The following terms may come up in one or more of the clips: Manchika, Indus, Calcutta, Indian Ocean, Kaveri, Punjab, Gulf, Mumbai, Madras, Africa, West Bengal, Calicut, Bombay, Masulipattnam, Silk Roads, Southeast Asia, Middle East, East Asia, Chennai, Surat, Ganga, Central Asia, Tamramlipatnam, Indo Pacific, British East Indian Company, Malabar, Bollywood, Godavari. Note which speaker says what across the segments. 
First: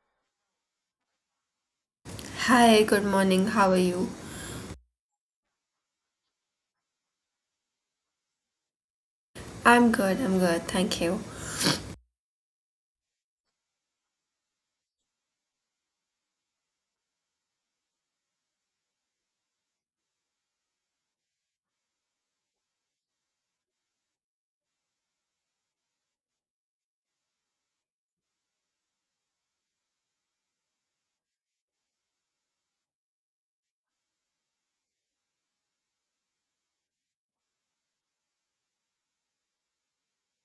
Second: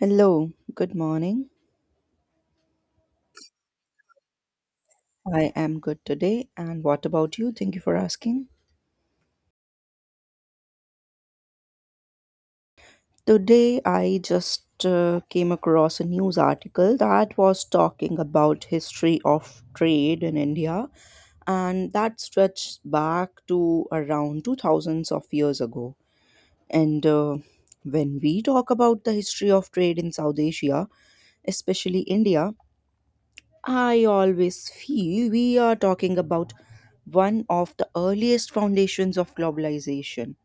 Speaker 1: Hello, good morning.
Speaker 2: Hi, good morning. How are you?
Speaker 1: I am good today. And what about you? Thank you for asking.
Speaker 2: I'm good. Thank you.
Speaker 1: Today, I just came across a news article that was talking about history of trade in India, and that stretched back to around two thousands of years ago. And When we talk about the history of trade in South Asia, especially India, I always feel we are talking about one of the earliest foundations of globalization.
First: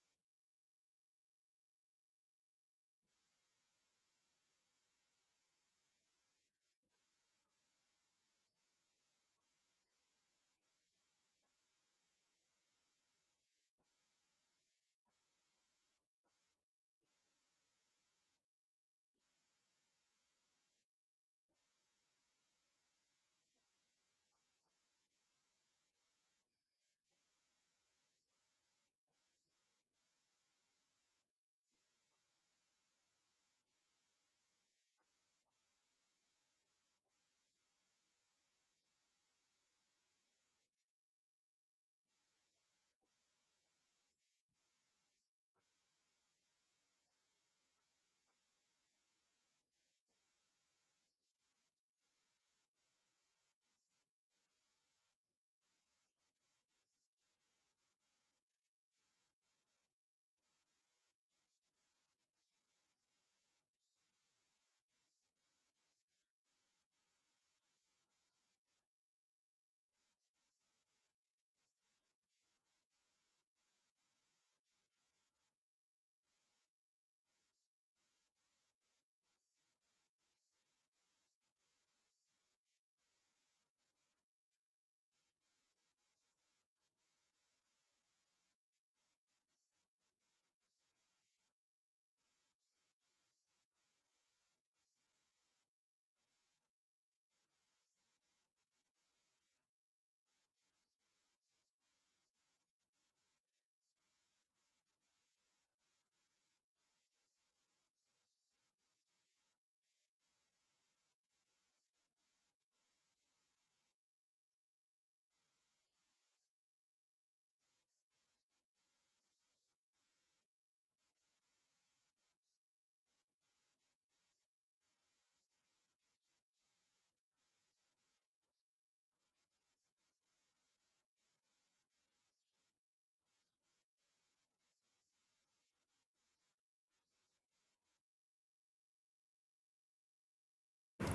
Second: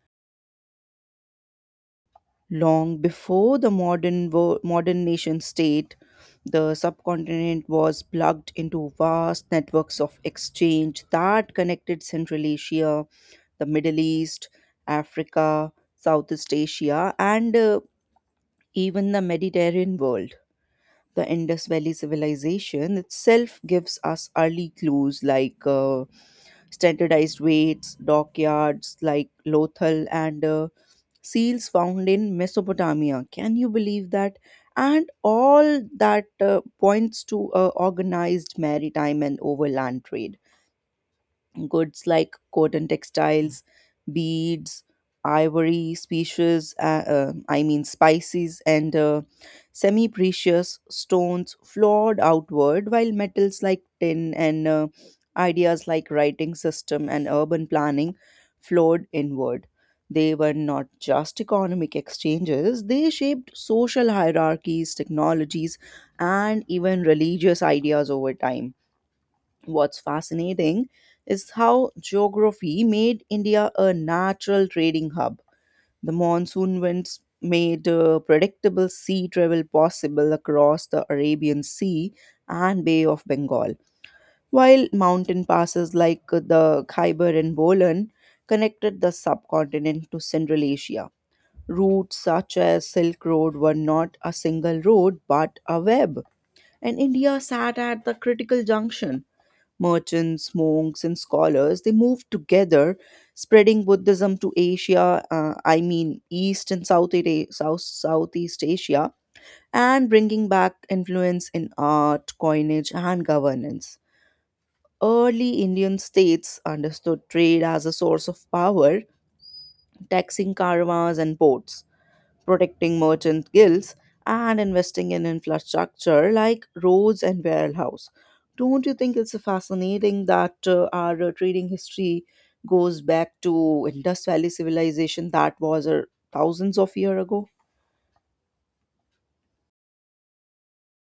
Speaker 1: Long before the modern nation state, the subcontinent was plugged into vast networks of exchange that connected Central Asia, the Middle East, Africa, Southeast Asia, and even the Mediterranean world. The Indus Valley civilization itself gives us early clues like standardized weights, dockyards like Lothal, and seals found in Mesopotamia. Can you believe that? And all that points to organized maritime and overland trade goods like cotton textiles, beads, ivory, species, I mean spices, and semi precious stones flowed outward, while metals like tin and ideas like writing system and urban planning flowed inward. They were not just economic exchanges, they shaped social hierarchies, technologies, and even religious ideas over time. What's fascinating is how geography made India a natural trading hub. The monsoon winds made predictable sea travel possible across the Arabian Sea and Bay of Bengal, while mountain passes like the Khyber and Bolan connected the subcontinent to Central Asia. Routes such as Silk Road were not a single road but a web, and India sat at the critical junction. Merchants, monks, and scholars, they moved together, spreading Buddhism to East and South, Southeast Asia, and bringing back influence in art, coinage, and governance. Early Indian states understood trade as a source of power, taxing caravans and ports, protecting merchant guilds, and investing in infrastructure like roads and warehouse. Don't you think it's fascinating that our trading history goes back to Indus Valley civilization that was thousands of years ago?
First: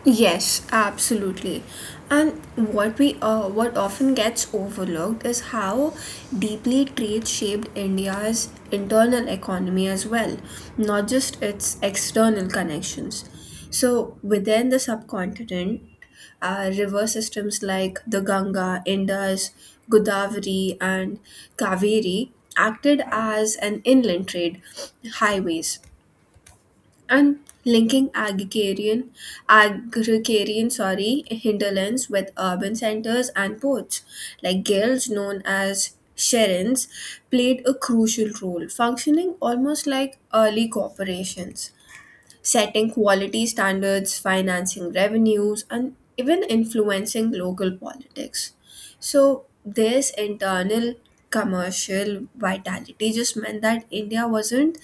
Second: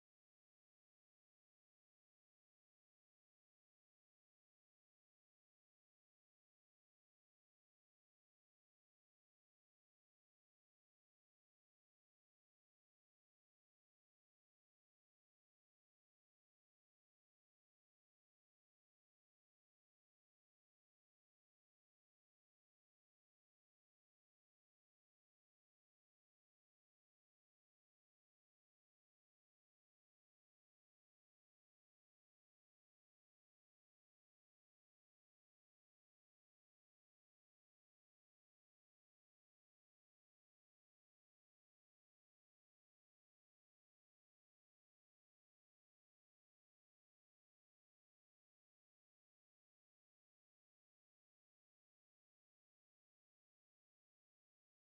Speaker 2: Yes, absolutely. And what we what often gets overlooked is how deeply trade shaped India's internal economy as well, not just its external connections. So within the subcontinent, river systems like the Ganga, Indus, Godavari, and Kaveri acted as an inland trade highways and linking agrarian sorry hinterlands with urban centers and ports like guilds known as sherins played a crucial role, functioning almost like early corporations, setting quality standards, financing revenues, and even influencing local politics. So this internal commercial vitality just meant that India wasn't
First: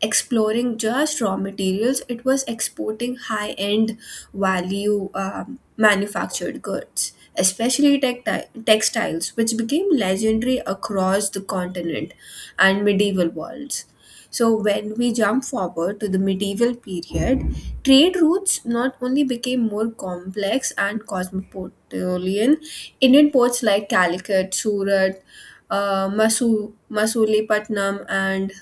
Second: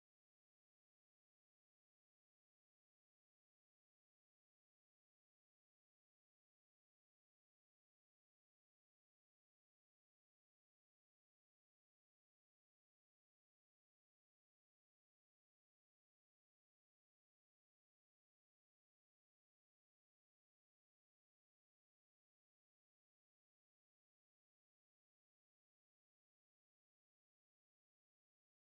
Speaker 2: exploring just raw materials, it was exporting high end value manufactured goods, especially textiles, which became legendary across the continent and medieval worlds. So, when we jump forward to the medieval period, trade routes not only became more complex and cosmopolitan, Indian ports like Calicut, Surat, Masulipattnam, and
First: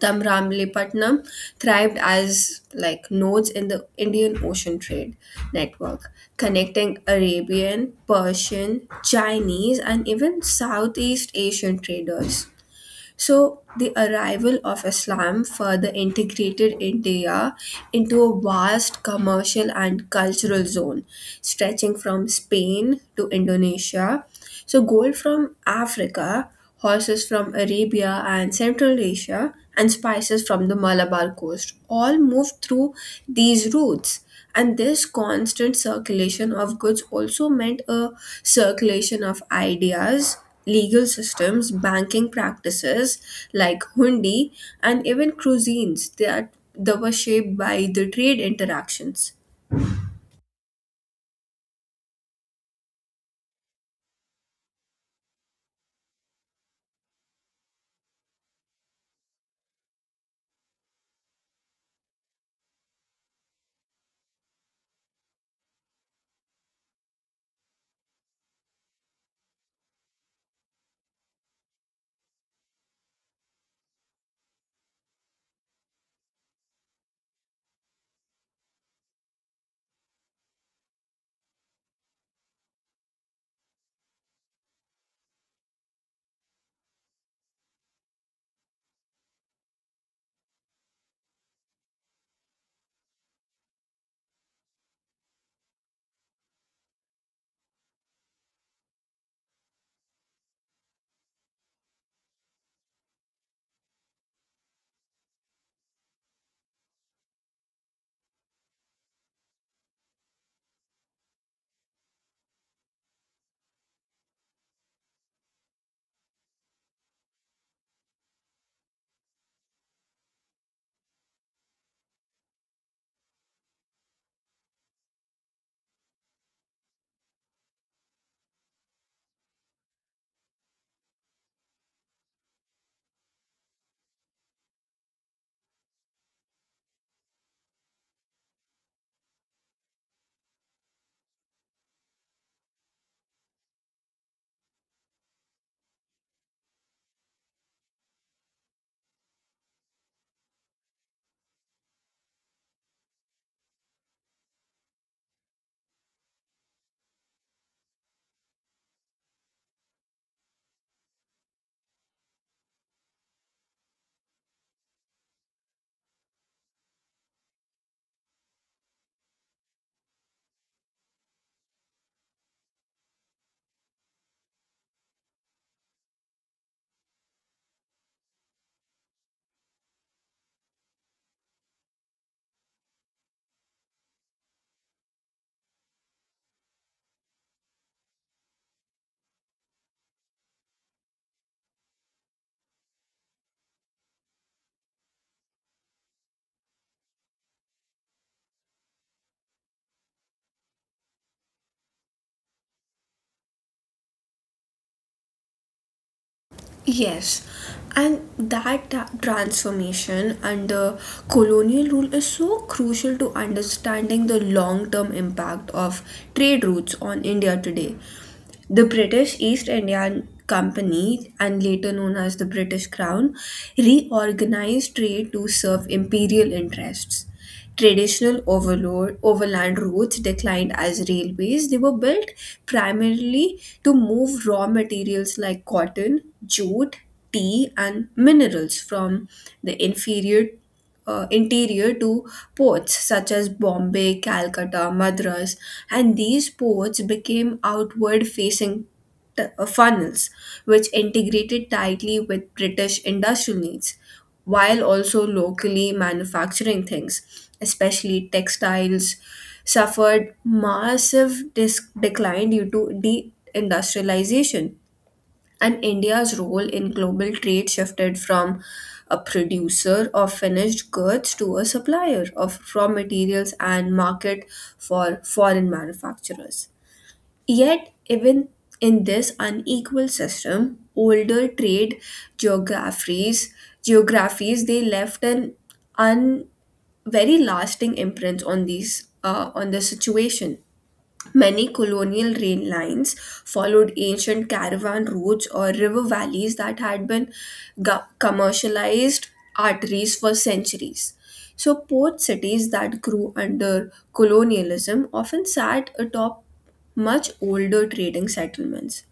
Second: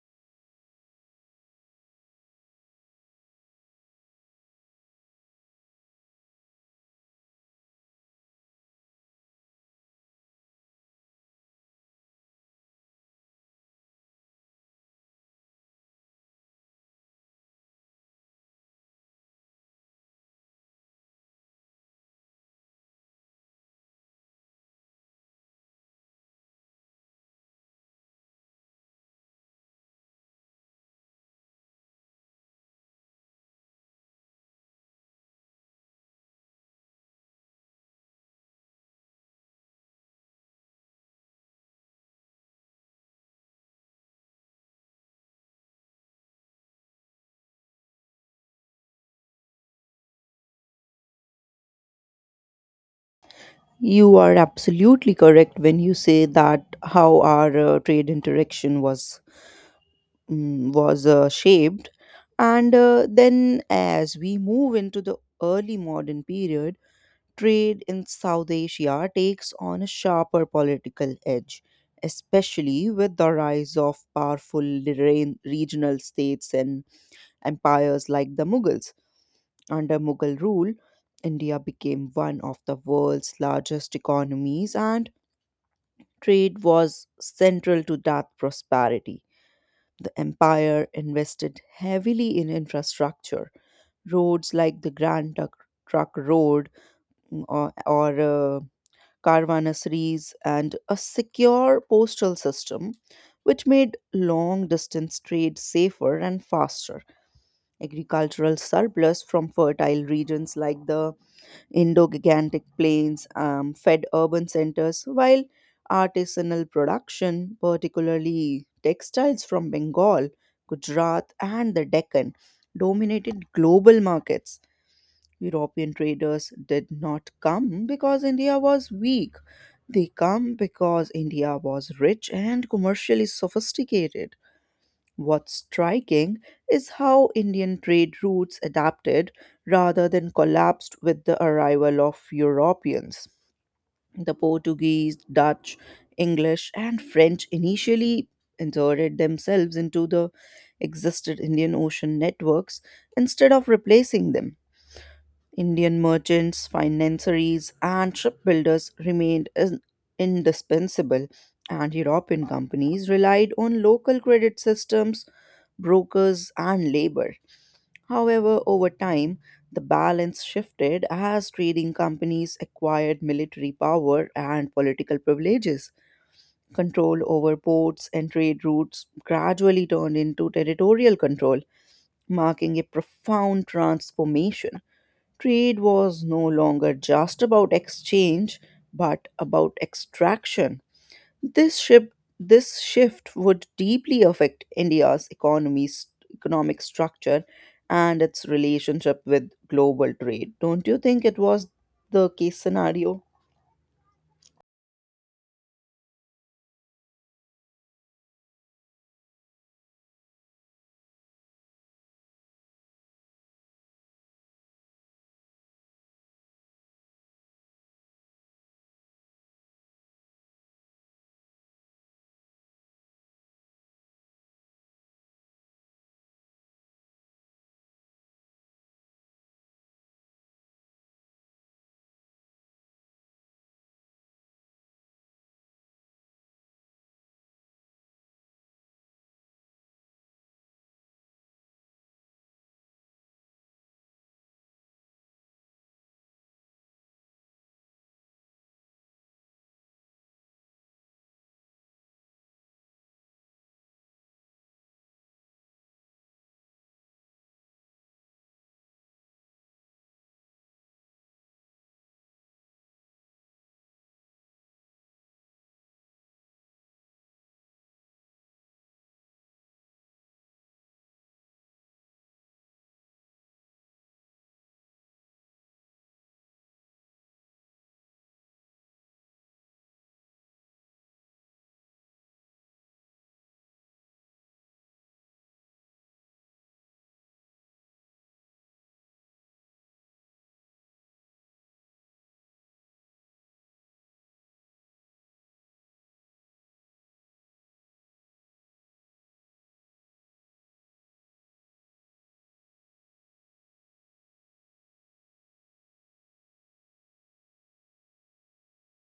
Speaker 2: Tamramlipatnam thrived as like nodes in the Indian Ocean trade network, connecting Arabian, Persian, Chinese, and even Southeast Asian traders. So, the arrival of Islam further integrated India into a vast commercial and cultural zone, stretching from Spain to Indonesia. So, gold from Africa, horses from Arabia and Central Asia, and spices from the Malabar coast all moved through these routes. And this constant circulation of goods also meant a circulation of ideas, legal systems, banking practices like hundi, and even cuisines that were shaped by the trade interactions.
Speaker 1: You are absolutely correct when you say that how our trade interaction was shaped, and then as we move into the early modern period, trade in South Asia takes on a sharper political edge, especially with the rise of powerful regional states and empires like the Mughals. Under Mughal rule, India became one of the world's largest economies, and trade was central to that prosperity. The empire invested heavily in infrastructure. Roads like the Grand Trunk Trunk Road mm, or caravansaries, and a secure postal system, which made long distance trade safer and faster. Agricultural surplus from fertile regions like the Indo Gigantic Plains fed urban centers, while artisanal production, particularly textiles from Bengal, Gujarat, and the Deccan, dominated global markets. European traders did not come because India was weak. They come because India was rich and commercially sophisticated. What's striking is how Indian trade routes adapted rather than collapsed with the arrival of Europeans. The Portuguese, Dutch, English, and French initially inserted themselves into the existed Indian Ocean networks instead of replacing them. Indian merchants, financiers, and shipbuilders indispensable, and European companies relied on local credit systems, brokers, and labor. However, over time, the balance shifted as trading companies acquired military power and political privileges. Control over ports and trade routes gradually turned into territorial control, marking a profound transformation. Trade was no longer just about exchange, but about extraction. This shift, this shift would deeply affect India's economy's economic structure and its relationship with global trade. Don't you think it was the case scenario?
Speaker 2: Yes, and that transformation under colonial rule is so crucial to understanding the long term impact of trade routes on India today. The British East Indian Company, and later known as the British Crown, reorganized trade to serve imperial interests. Traditional overload, overland routes declined as railways. They were built primarily to move raw materials like cotton, jute, tea, and minerals from the inferior interior to ports such as Bombay, Calcutta, Madras, and these ports became outward facing funnels which integrated tightly with British industrial needs, while also locally manufacturing things, especially textiles, suffered massive decline due to deindustrialization. And India's role in global trade shifted from a producer of finished goods to a supplier of raw materials and market for foreign manufacturers. Yet, even in this unequal system, older trade geographies geographies they left an un very lasting imprint on these on the situation. Many colonial rail lines followed ancient caravan routes or river valleys that had been commercialized arteries for centuries. So, port cities that grew under colonialism often sat atop much older trading settlements,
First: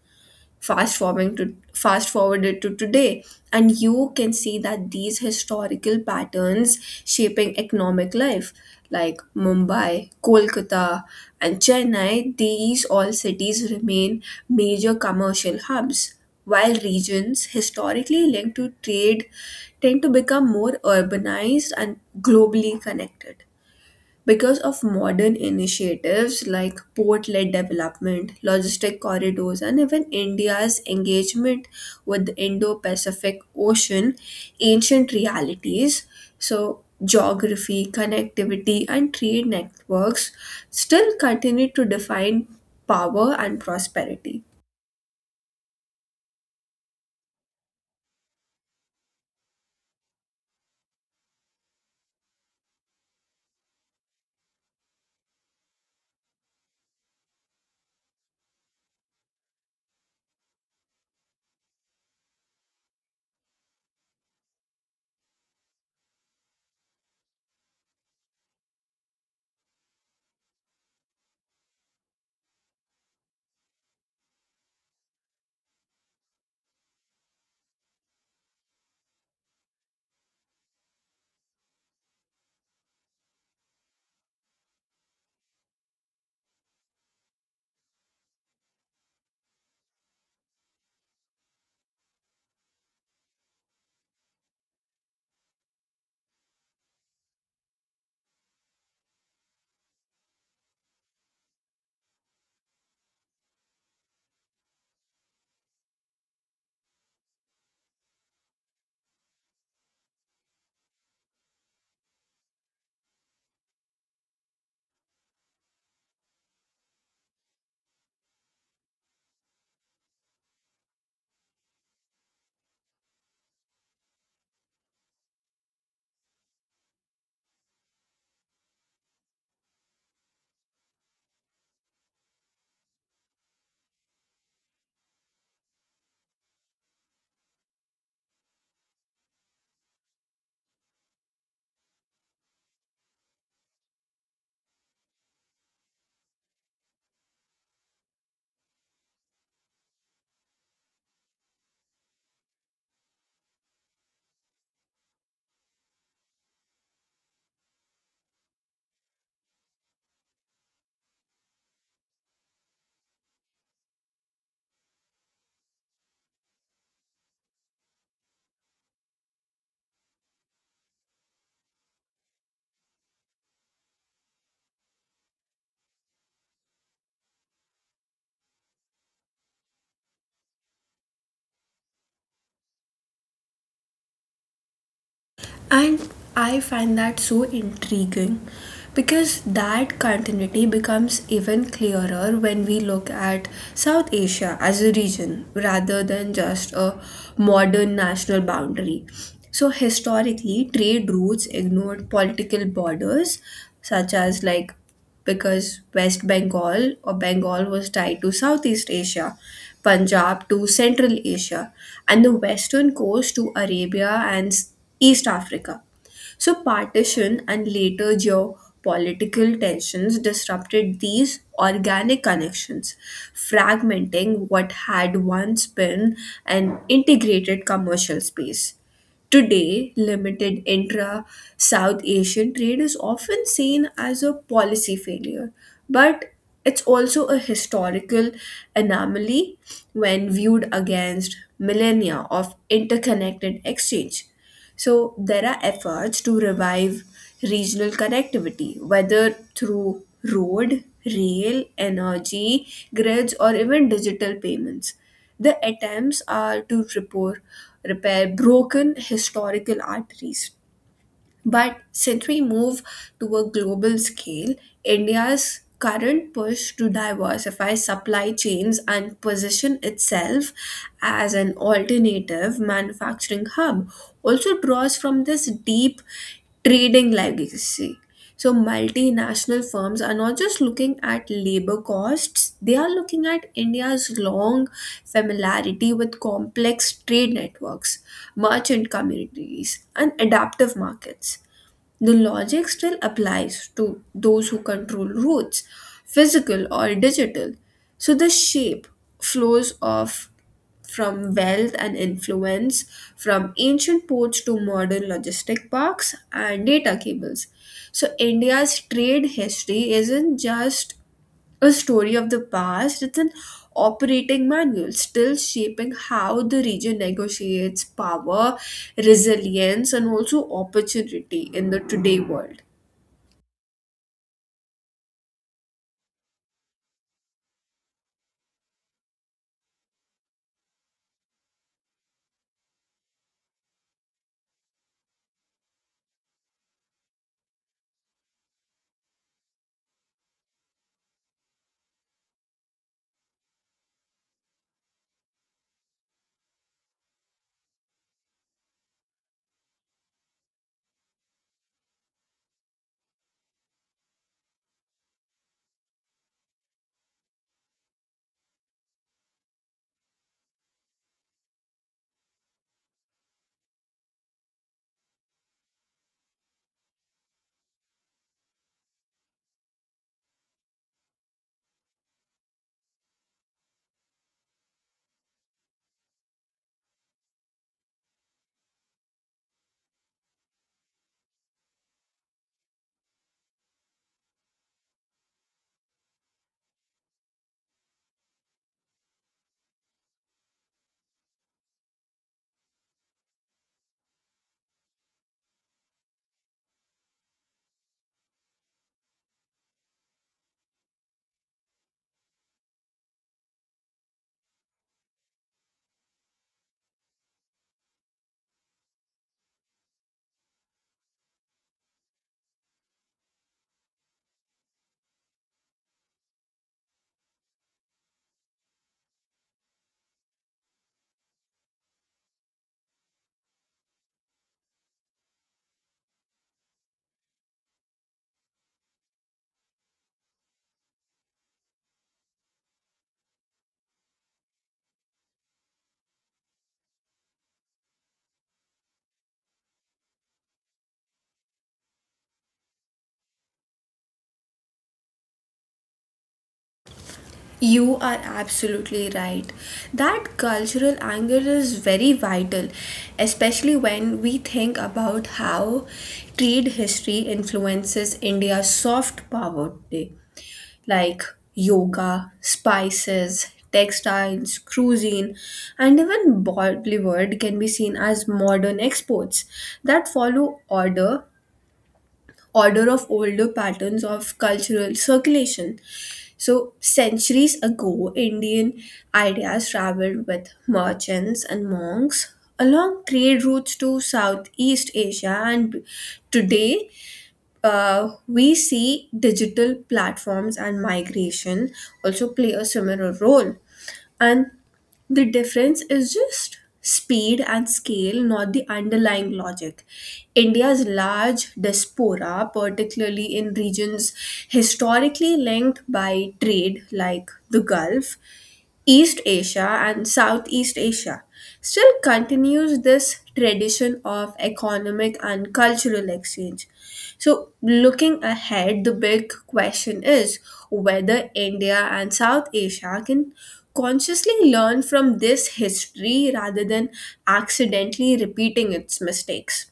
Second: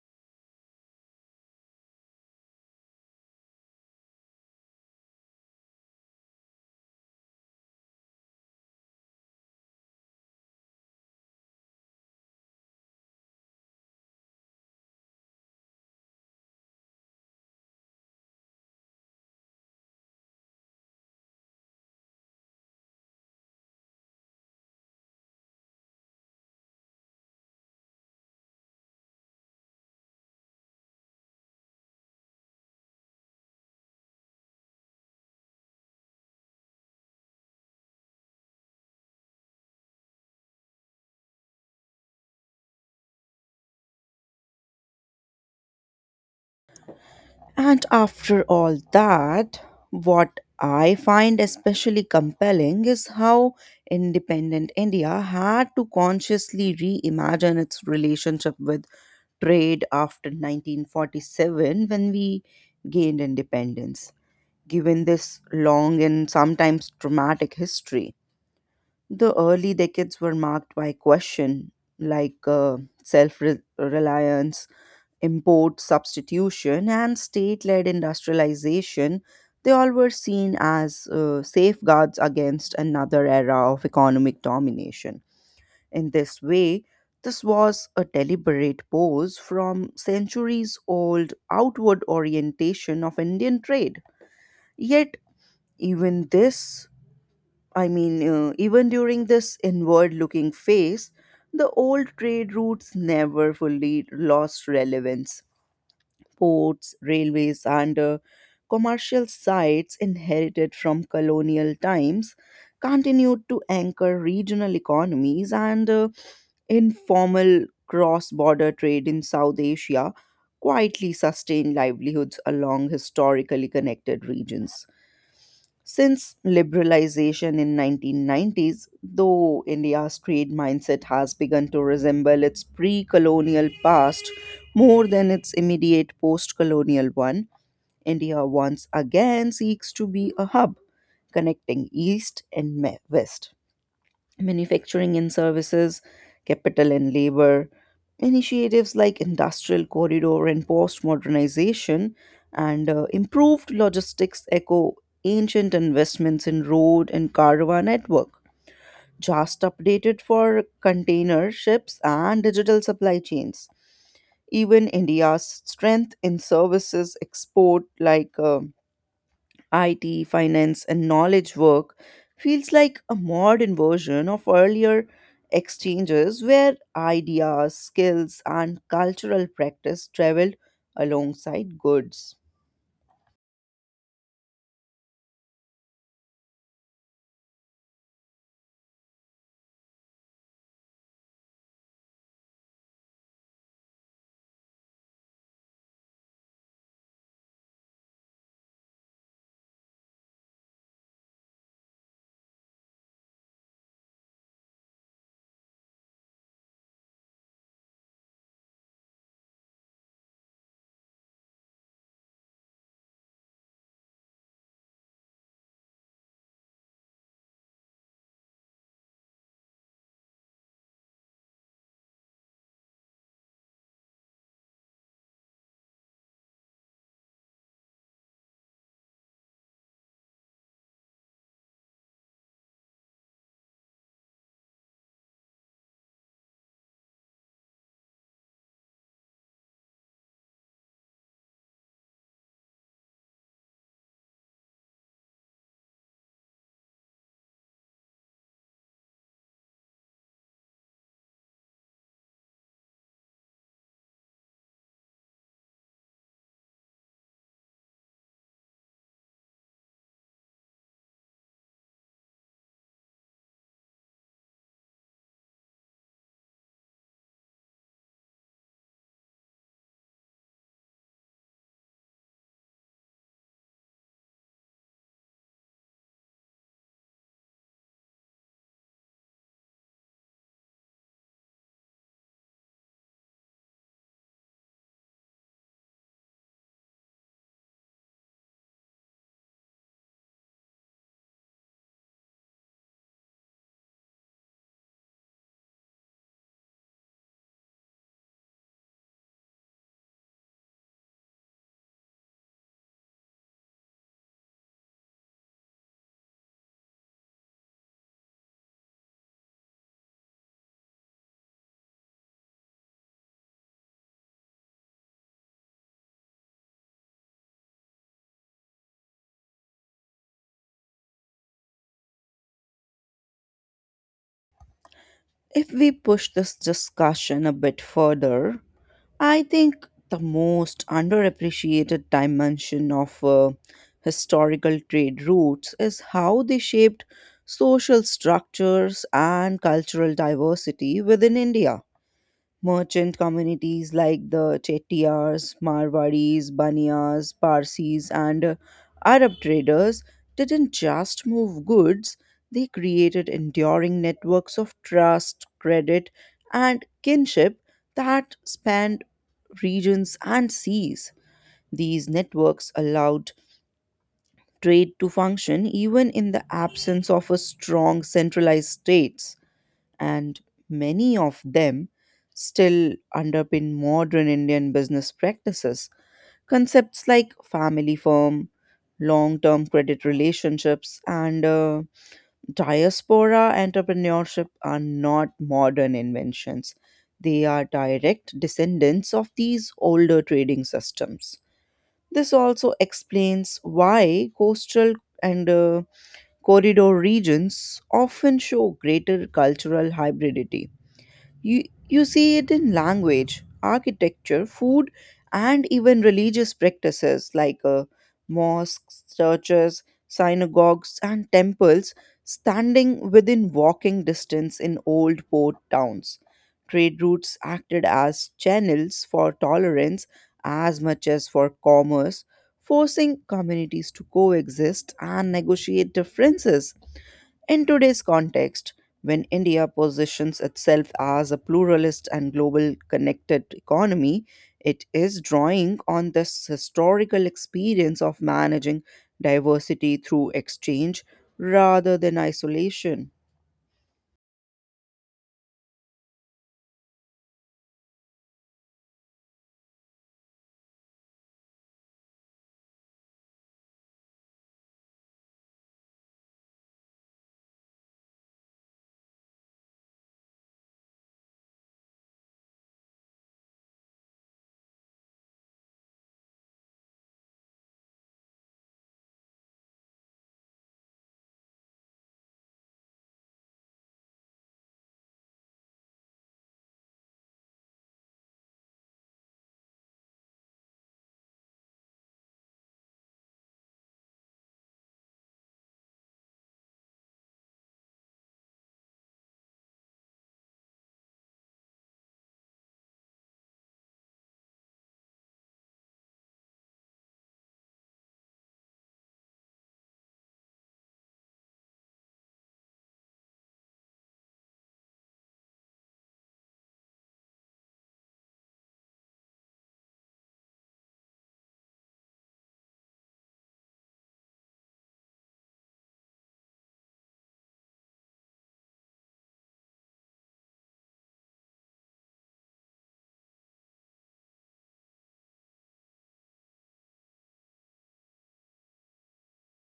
Speaker 2: fast forwarding to fast forwarded to today, and you can see that these historical patterns shaping economic life like Mumbai, Kolkata, and Chennai, these all cities remain major commercial hubs, while regions historically linked to trade tend to become more urbanized and globally connected because of modern initiatives like port led development, logistic corridors, and even India's engagement with the Indo Pacific Ocean, ancient realities, so geography, connectivity, and trade networks still continue to define power and prosperity.
Speaker 1: And after all that, what I find especially compelling is how independent India had to consciously reimagine its relationship with trade after 1947 when we gained independence. Given this long and sometimes traumatic history, the early decades were marked by question like self reliance, import substitution, and state led industrialization. They all were seen as safeguards against another era of economic domination. In this way, this was a deliberate pose from centuries old outward orientation of Indian trade. Yet, even this, even during this inward looking phase, the old trade routes never fully lost relevance. Ports, railways, and commercial sites inherited from colonial times continued to anchor regional economies and informal cross border trade in South Asia quietly sustained livelihoods along historically connected regions. Since liberalization in 1990s, though India's trade mindset has begun to resemble its pre-colonial past more than its immediate post-colonial one, India once again seeks to be a hub connecting east and west, manufacturing and services, capital and labor, initiatives like industrial corridor and post modernization, and improved logistics echo ancient investments in road and caravan network, just updated for container ships and digital supply chains. Even India's strength in services export like IT, finance, and knowledge work feels like a modern version of earlier exchanges where ideas, skills, and cultural practice traveled alongside goods.
Speaker 2: And I find that so intriguing because that continuity becomes even clearer when we look at South Asia as a region rather than just a modern national boundary. So historically, trade routes ignored political borders, such as like because West Bengal or Bengal was tied to Southeast Asia, Punjab to Central Asia, and the western coast to Arabia and East Africa. So, partition and later geopolitical tensions disrupted these organic connections, fragmenting what had once been an integrated commercial space. Today, limited intra South Asian trade is often seen as a policy failure, but it's also a historical anomaly when viewed against millennia of interconnected exchange. So there are efforts to revive regional connectivity, whether through road, rail, energy, grids, or even digital payments. The attempts are to repair broken historical arteries, but since we move to a global scale, India's current push to diversify supply chains and position itself as an alternative manufacturing hub also draws from this deep trading legacy. So multinational firms are not just looking at labor costs, they are looking at India's long familiarity with complex trade networks, merchant communities, and adaptive markets. The logic still applies to those who control routes, physical or digital. So the shape flows off from wealth and influence, from ancient ports to modern logistic parks and data cables. So India's trade history isn't just a story of the past, it's an operating manual still shaping how the region negotiates power, resilience, and also opportunity in the today world.
Speaker 1: If we push this discussion a bit further, I think the most underappreciated dimension of historical trade routes is how they shaped social structures and cultural diversity within India. Merchant communities like the Chettiars, Marwadis, Baniyas, Parsis, and Arab traders didn't just move goods, they created enduring networks of trust, credit, and kinship that spanned regions and seas. These networks allowed trade to function even in the absence of a strong centralized state, and many of them still underpin modern Indian business practices. Concepts like family firm, long term credit relationships, and diaspora entrepreneurship are not modern inventions. They are direct descendants of these older trading systems. This also explains why coastal and corridor regions often show greater cultural hybridity. You see it in language, architecture, food, and even religious practices like mosques, churches, synagogues, and temples standing within walking distance in old port towns. Trade routes acted as channels for tolerance as much as for commerce, forcing communities to coexist and negotiate differences. In today's context, when India positions itself as a pluralist and global connected economy, it is drawing on this historical experience of managing diversity through exchange rather than isolation.
Speaker 2: You are absolutely right. That cultural angle is very vital, especially when we think about how trade history influences India's soft power today. Like yoga, spices, textiles, cuisine, and even Bollywood can be seen as modern exports that follow order of older patterns of cultural circulation. So centuries ago, Indian ideas traveled with merchants and monks along trade routes to Southeast Asia, and today we see digital platforms and migration also play a similar role. And the difference is just speed and scale, not the underlying logic. India's large diaspora, particularly in regions historically linked by trade like the Gulf, East Asia, and Southeast Asia, still continues this tradition of economic and cultural exchange. So, looking ahead, the big question is whether India and South Asia can consciously learn from this history rather than accidentally repeating its mistakes,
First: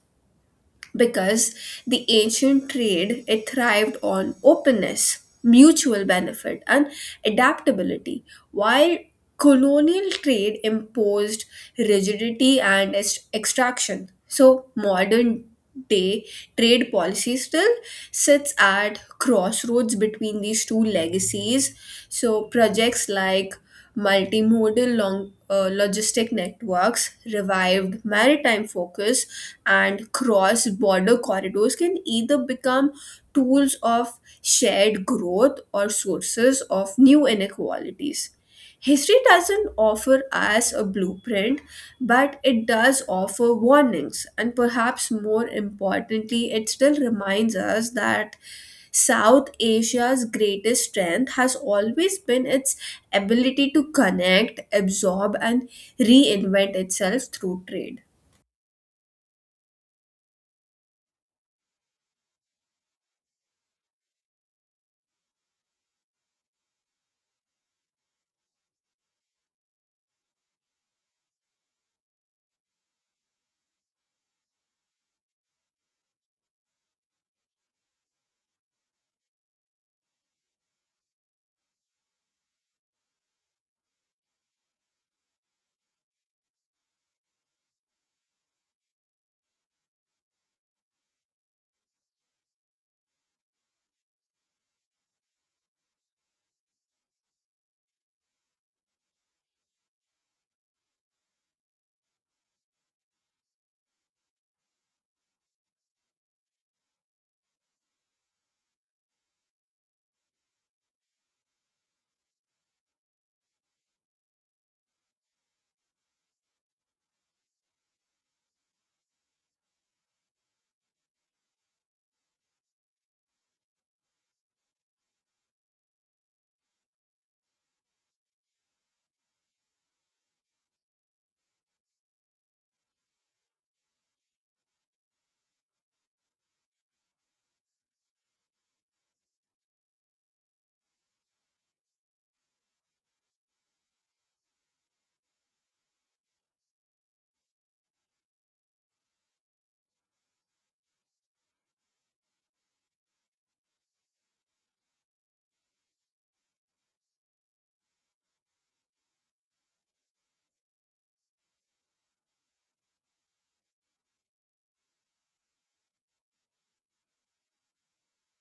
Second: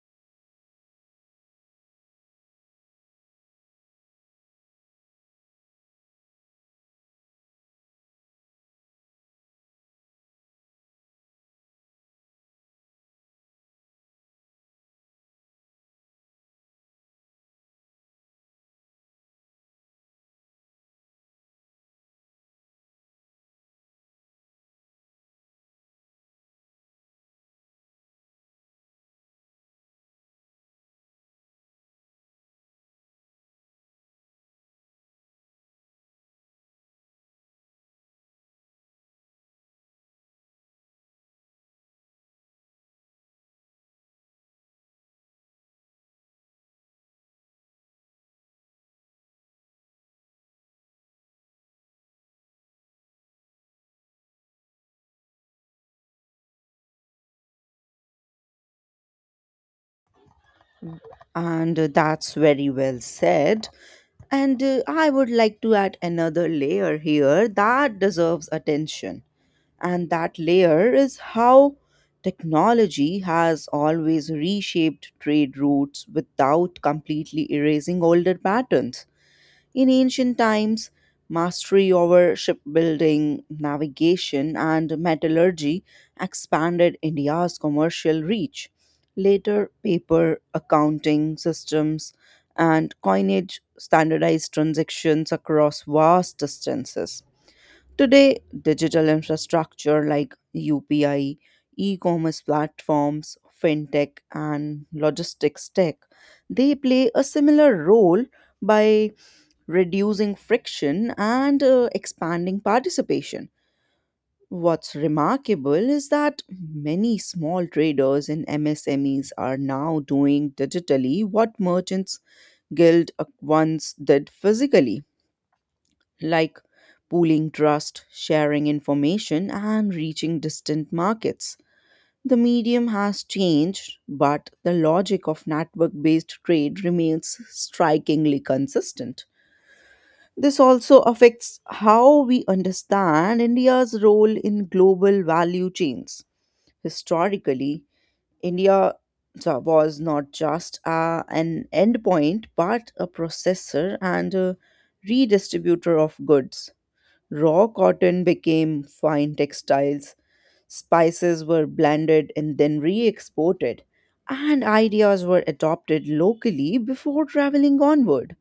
Speaker 2: because the ancient trade it thrived on openness, mutual benefit, and adaptability, while colonial trade imposed rigidity and extraction. So modern day trade policy still sits at crossroads between these two legacies. So projects like multimodal logistic networks, revived maritime focus, and cross border corridors can either become tools of shared growth or sources of new inequalities. History doesn't offer us a blueprint, but it does offer warnings, and perhaps more importantly, it still reminds us that South Asia's greatest strength has always been its ability to connect, absorb, and reinvent itself through trade.
Speaker 1: And that's very well said. And I would like to add another layer here that deserves attention. And that layer is how technology has always reshaped trade routes without completely erasing older patterns. In ancient times, mastery over shipbuilding, navigation, and metallurgy expanded India's commercial reach. Later, paper, accounting systems, and coinage standardized transactions across vast distances. Today, digital infrastructure like UPI, e commerce platforms, fintech, and logistics tech, they play a similar role by reducing friction and expanding participation. What's remarkable is that many small traders and MSMEs are now doing digitally what merchants guild once did physically, like pooling trust, sharing information, and reaching distant markets. The medium has changed, but the logic of network based trade remains strikingly consistent. This also affects how we understand India's role in global value chains. Historically, India was not just an endpoint, but a processor and a redistributor of goods. Raw cotton became fine textiles, spices were blended and then re exported, and ideas were adopted locally before traveling onward.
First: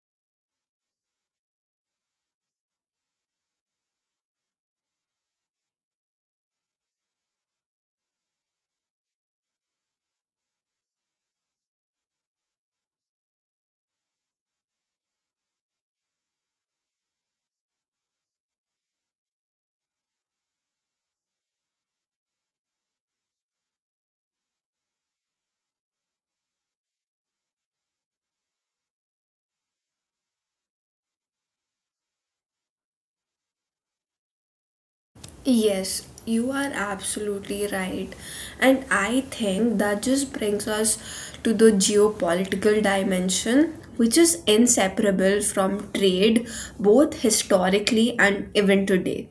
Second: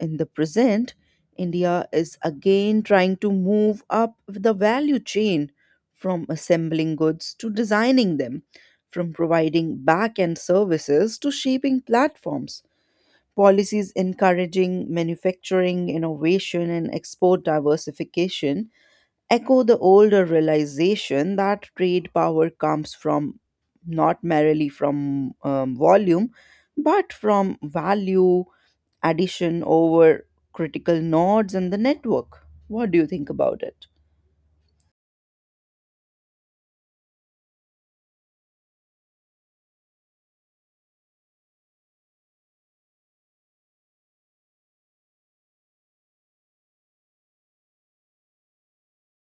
Speaker 1: In the present, India is again trying to move up the value chain from assembling goods to designing them, from providing back end services to shaping platforms. Policies encouraging manufacturing, innovation, and export diversification echo the older realization that trade power comes from not merely from volume but from value addition over critical nodes in the network. What do you think about it?
Speaker 2: Yes, you are absolutely right. And I think that just brings us to the geopolitical dimension, which is inseparable from trade, both historically and even today.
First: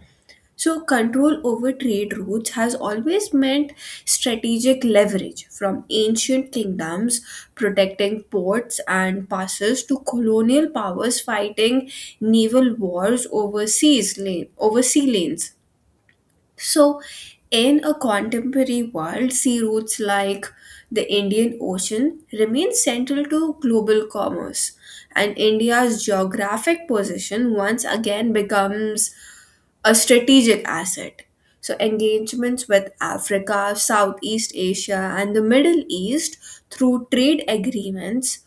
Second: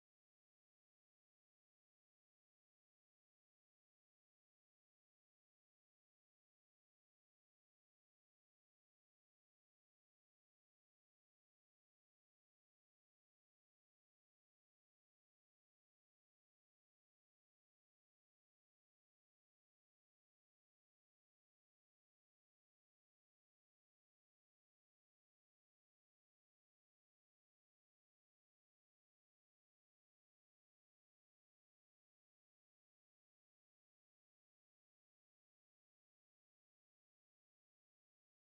Speaker 2: So, control over trade routes has always meant strategic leverage, from ancient kingdoms protecting ports and passes to colonial powers fighting naval wars over seas lane, over sea lanes. So, in a contemporary world, sea routes like the Indian Ocean remain central to global commerce, and India's geographic position once again becomes a strategic asset. So, engagements with Africa, Southeast Asia, and the Middle East through trade agreements,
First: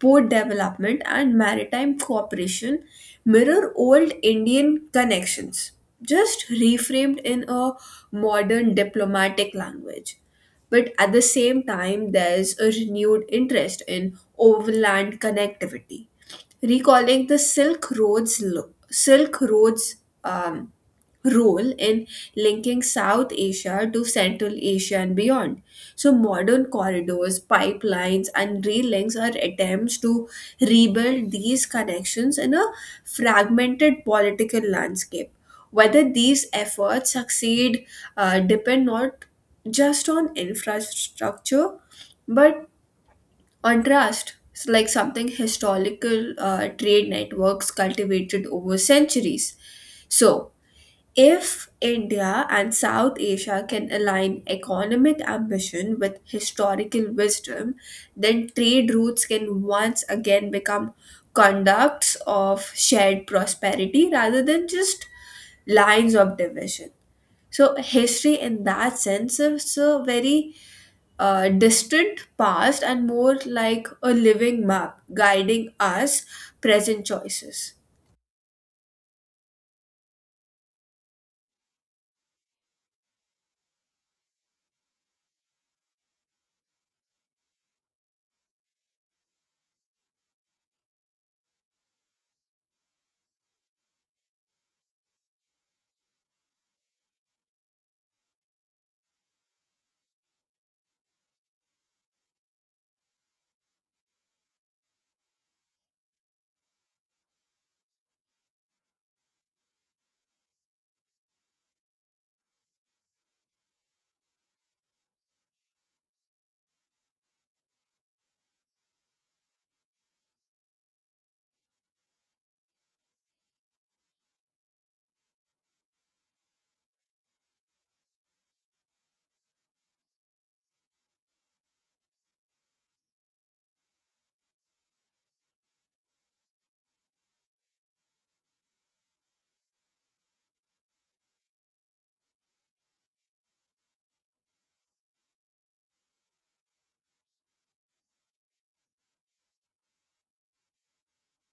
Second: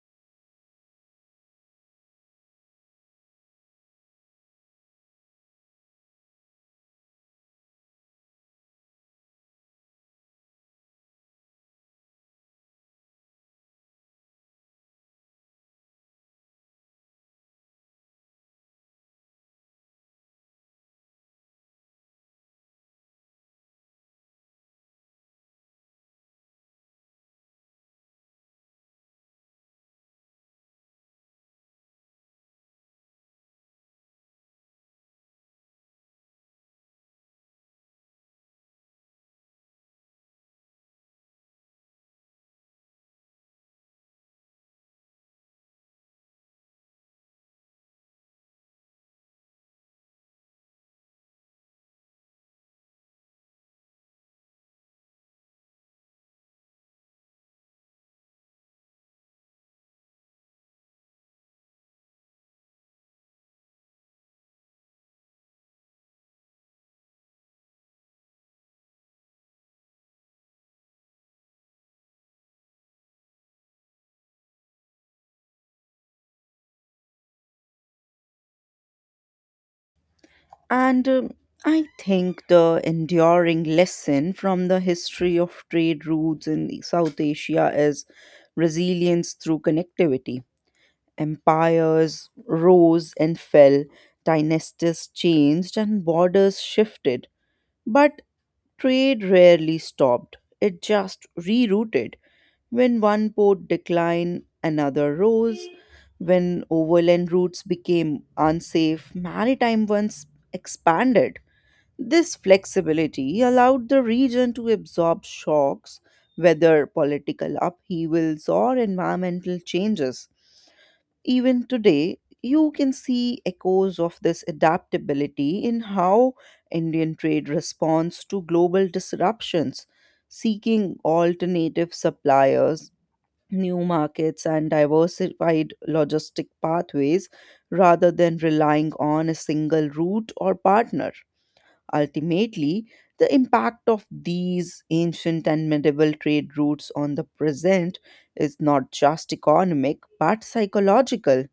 Speaker 2: port development, and maritime cooperation mirror old Indian connections, just reframed in a modern diplomatic language. But at the same time, there's a renewed interest in overland connectivity, recalling the Silk Roads um, role in linking South Asia to Central Asia and beyond. So, modern corridors, pipelines, and rail links are attempts to rebuild these connections in a fragmented political landscape. Whether these efforts succeed depend not just on infrastructure but on trust. So like something historical trade networks cultivated over centuries. So, if India and South Asia can align economic ambition with historical wisdom, then trade routes can once again become conducts of shared prosperity rather than just lines of division. So, history in that sense is a very distant past and more like a living map guiding us present choices.
Speaker 1: And I think the enduring lesson from the history of trade routes in South Asia is resilience through connectivity. Empires rose and fell, dynasties changed, and borders shifted. But trade rarely stopped, it just rerouted. When one port declined, another rose. When overland routes became unsafe, maritime ones expanded. This flexibility allowed the region to absorb shocks, whether political upheavals or environmental changes. Even today, you can see echoes of this adaptability in how Indian trade responds to global disruptions, seeking alternative suppliers, new markets, and diversified logistic pathways rather than relying on a single route or partner. Ultimately, the impact of these ancient and medieval trade routes on the present is not just economic but psychological.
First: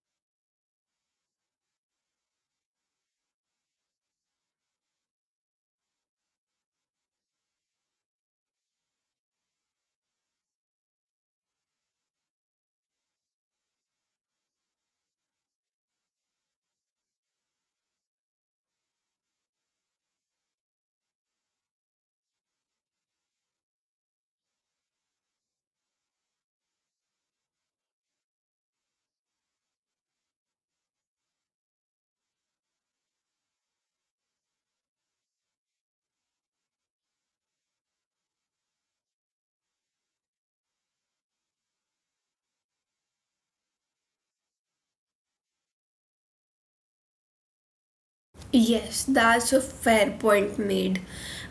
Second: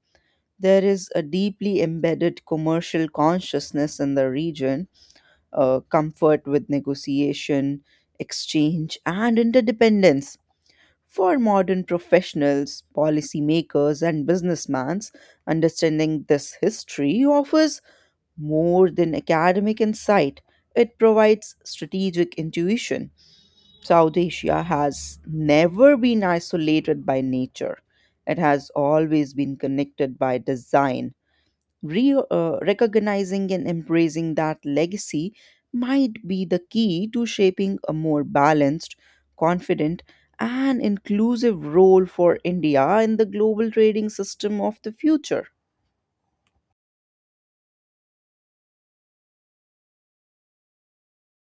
Speaker 1: There is a deeply embedded commercial consciousness in the region, comfort with negotiation, exchange, and interdependence. For modern professionals, policymakers, and businessmen, understanding this history offers more than academic insight. It provides strategic intuition. South Asia has never been isolated by nature. It has always been connected by design. Recognizing and embracing that legacy might be the key to shaping a more balanced, confident, and inclusive role for India in the global trading system of the future.
Speaker 2: Yes, that's a fair point made.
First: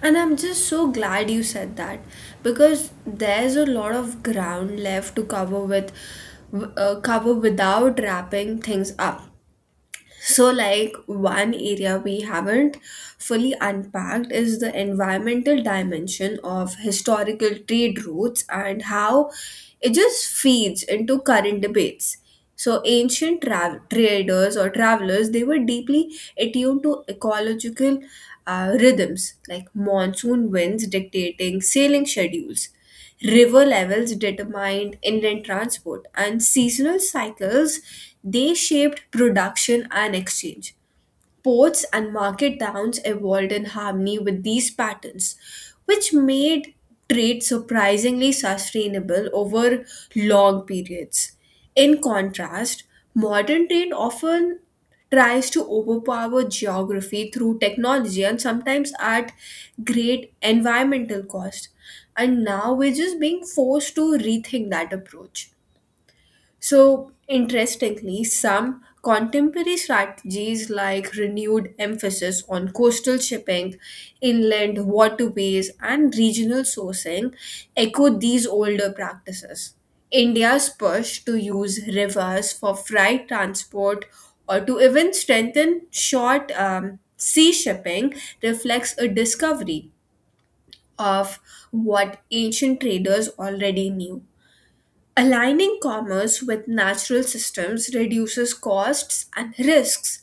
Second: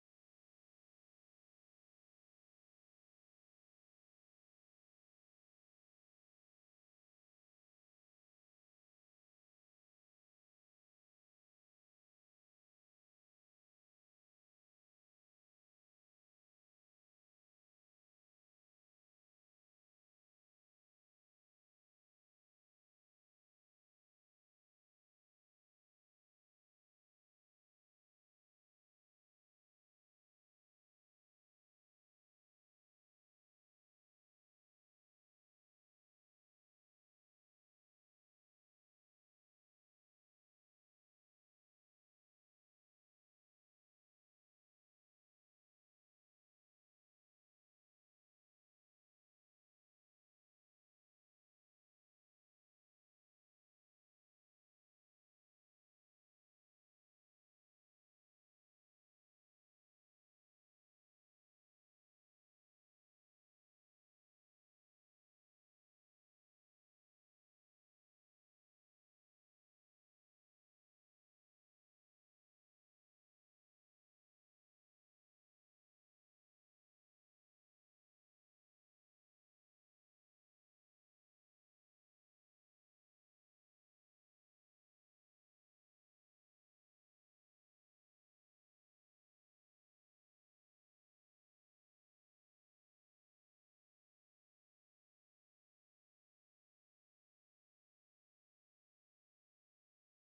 Speaker 2: And I'm just so glad you said that because there's a lot of ground left to cover with cover without wrapping things up. So, like one area we haven't fully unpacked is the environmental dimension of historical trade routes and how it just feeds into current debates. So, ancient traders or travelers, they were deeply attuned to ecological rhythms, like monsoon winds dictating sailing schedules. River levels determined inland transport, and seasonal cycles they shaped production and exchange. Ports and market towns evolved in harmony with these patterns, which made trade surprisingly sustainable over long periods. In contrast, modern trade often tries to overpower geography through technology and sometimes at great environmental cost. And now we're just being forced to rethink that approach. So, interestingly, some contemporary strategies like renewed emphasis on coastal shipping, inland waterways, and regional sourcing echo these older practices. India's push to use rivers for freight transport or to even strengthen short sea shipping reflects a discovery of what ancient traders already knew. Aligning commerce with natural systems reduces costs and risks,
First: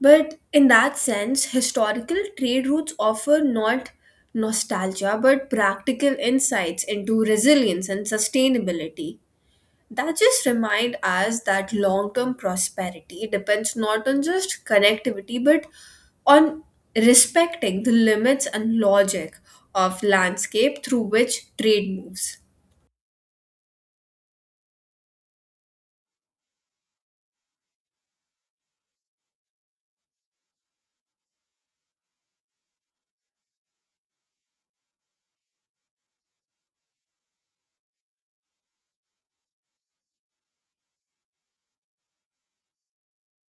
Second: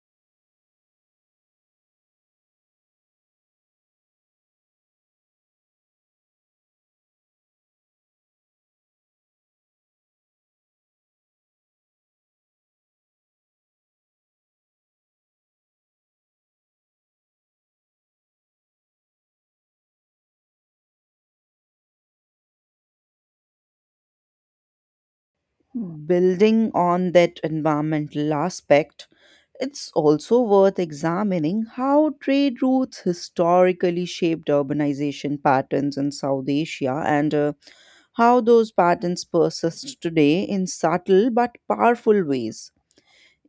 Speaker 2: but in that sense, historical trade routes offer not nostalgia but practical insights into resilience and sustainability. That just remind us that long-term prosperity depends not on just connectivity but on respecting the limits and logic of landscape through which trade moves.
Speaker 1: Building on that environmental aspect, it's also worth examining how trade routes historically shaped urbanization patterns in South Asia and how those patterns persist today in subtle but powerful ways.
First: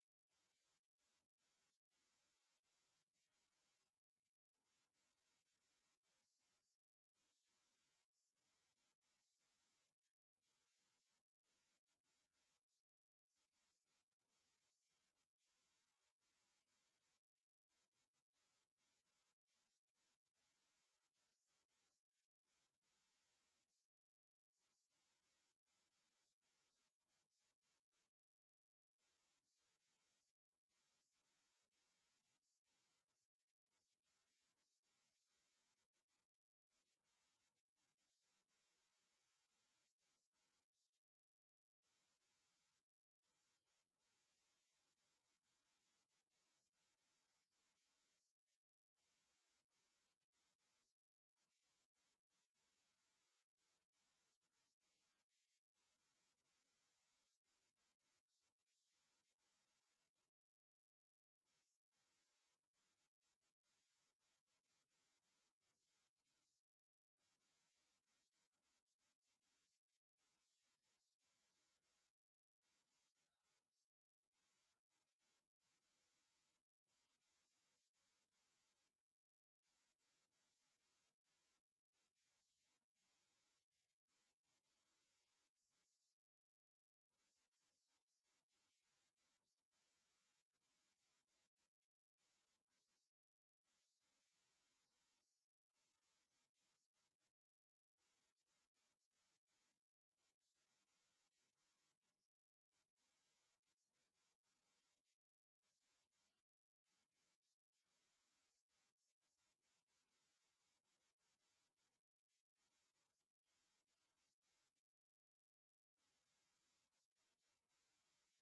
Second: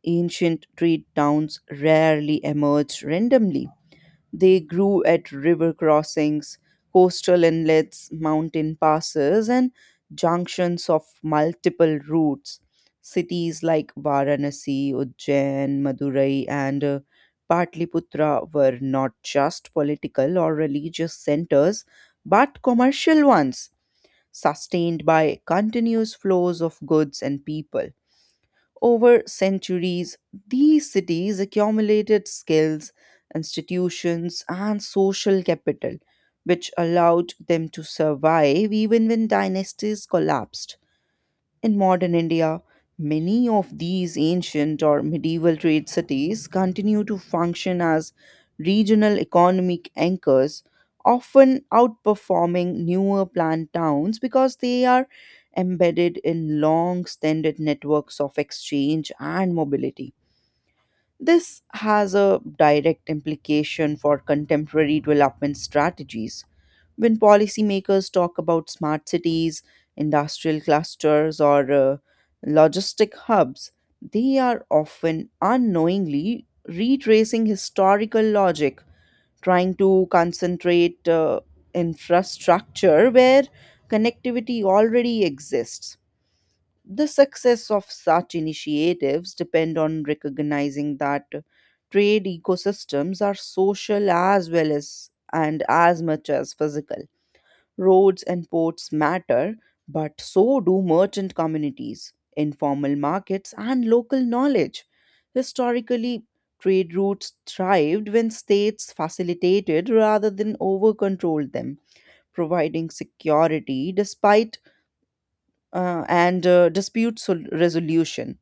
Speaker 1: Ancient trade towns rarely emerged randomly. They grew at river crossings, coastal inlets, mountain passes, and junctions of multiple routes. Cities like Varanasi, Ujjain, Madurai, and Patliputra were not just political or religious centers, but commercial ones, sustained by continuous flows of goods and people. Over centuries, these cities accumulated skills, institutions, and social capital, which allowed them to survive even when dynasties collapsed. In modern India, many of these ancient or medieval trade cities continue to function as regional economic anchors, often outperforming newer planned towns because they are embedded in long standard networks of exchange and mobility. This has a direct implication for contemporary development strategies. When policymakers talk about smart cities, industrial clusters, or logistic hubs, they are often unknowingly retracing historical logic, trying to concentrate infrastructure where connectivity already exists. The success of such initiatives depend on recognizing that trade ecosystems are social as well as and as much as physical. Roads and ports matter, but so do merchant communities, informal markets, and local knowledge. Historically, trade routes thrived when states facilitated rather than over controlled them, providing security despite and resolution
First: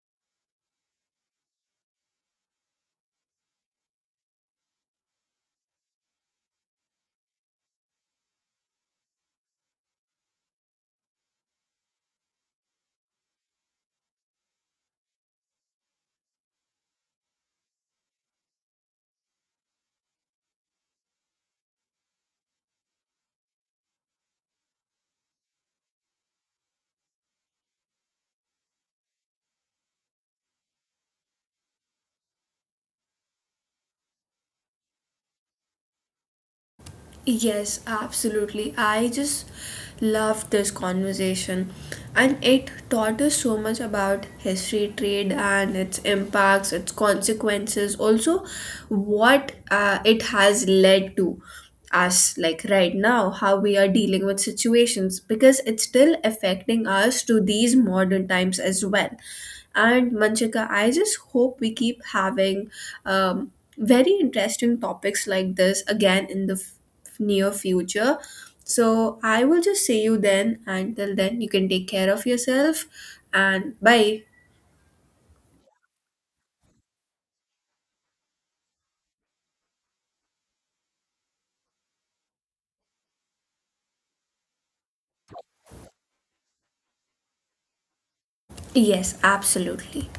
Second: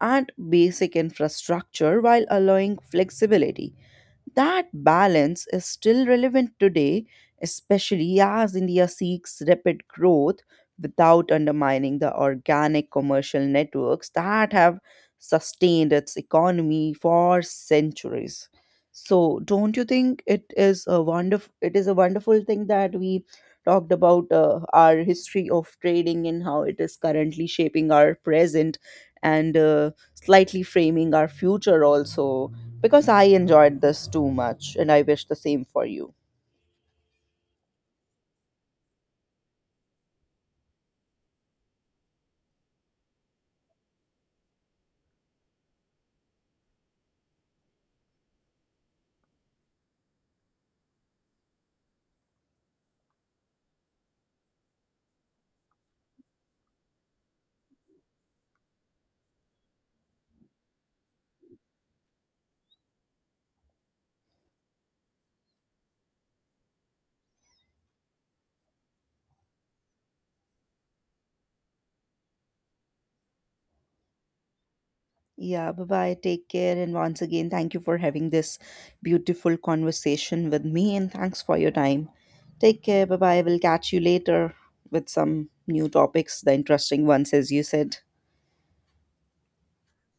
Speaker 1: and basic infrastructure while allowing flexibility. That balance is still relevant today, especially as India seeks rapid growth without undermining the organic commercial networks that have sustained its economy for centuries. So, don't you think it is a wonderful thing that we talked about our history of trading and how it is currently shaping our present and slightly framing our future also, because I enjoyed this too much and I wish the same for you.
Speaker 2: Yes, absolutely. I just loved this conversation, and it taught us so much about history, trade, and its impacts, its consequences, also what it has led to us, like right now, how we are dealing with situations, because it's still affecting us to these modern times as well. And Manchika, I just hope we keep having um, very interesting topics like this again in the near future. So I will just see you then. Until then, you can take care of yourself and bye.
Speaker 1: Yeah, bye bye. Take care. And once again, thank you for having this beautiful conversation with me and thanks for your time. Take care. Bye bye. We'll catch you later with some new topics, the interesting ones, as you said.
Speaker 2: Yes, absolutely.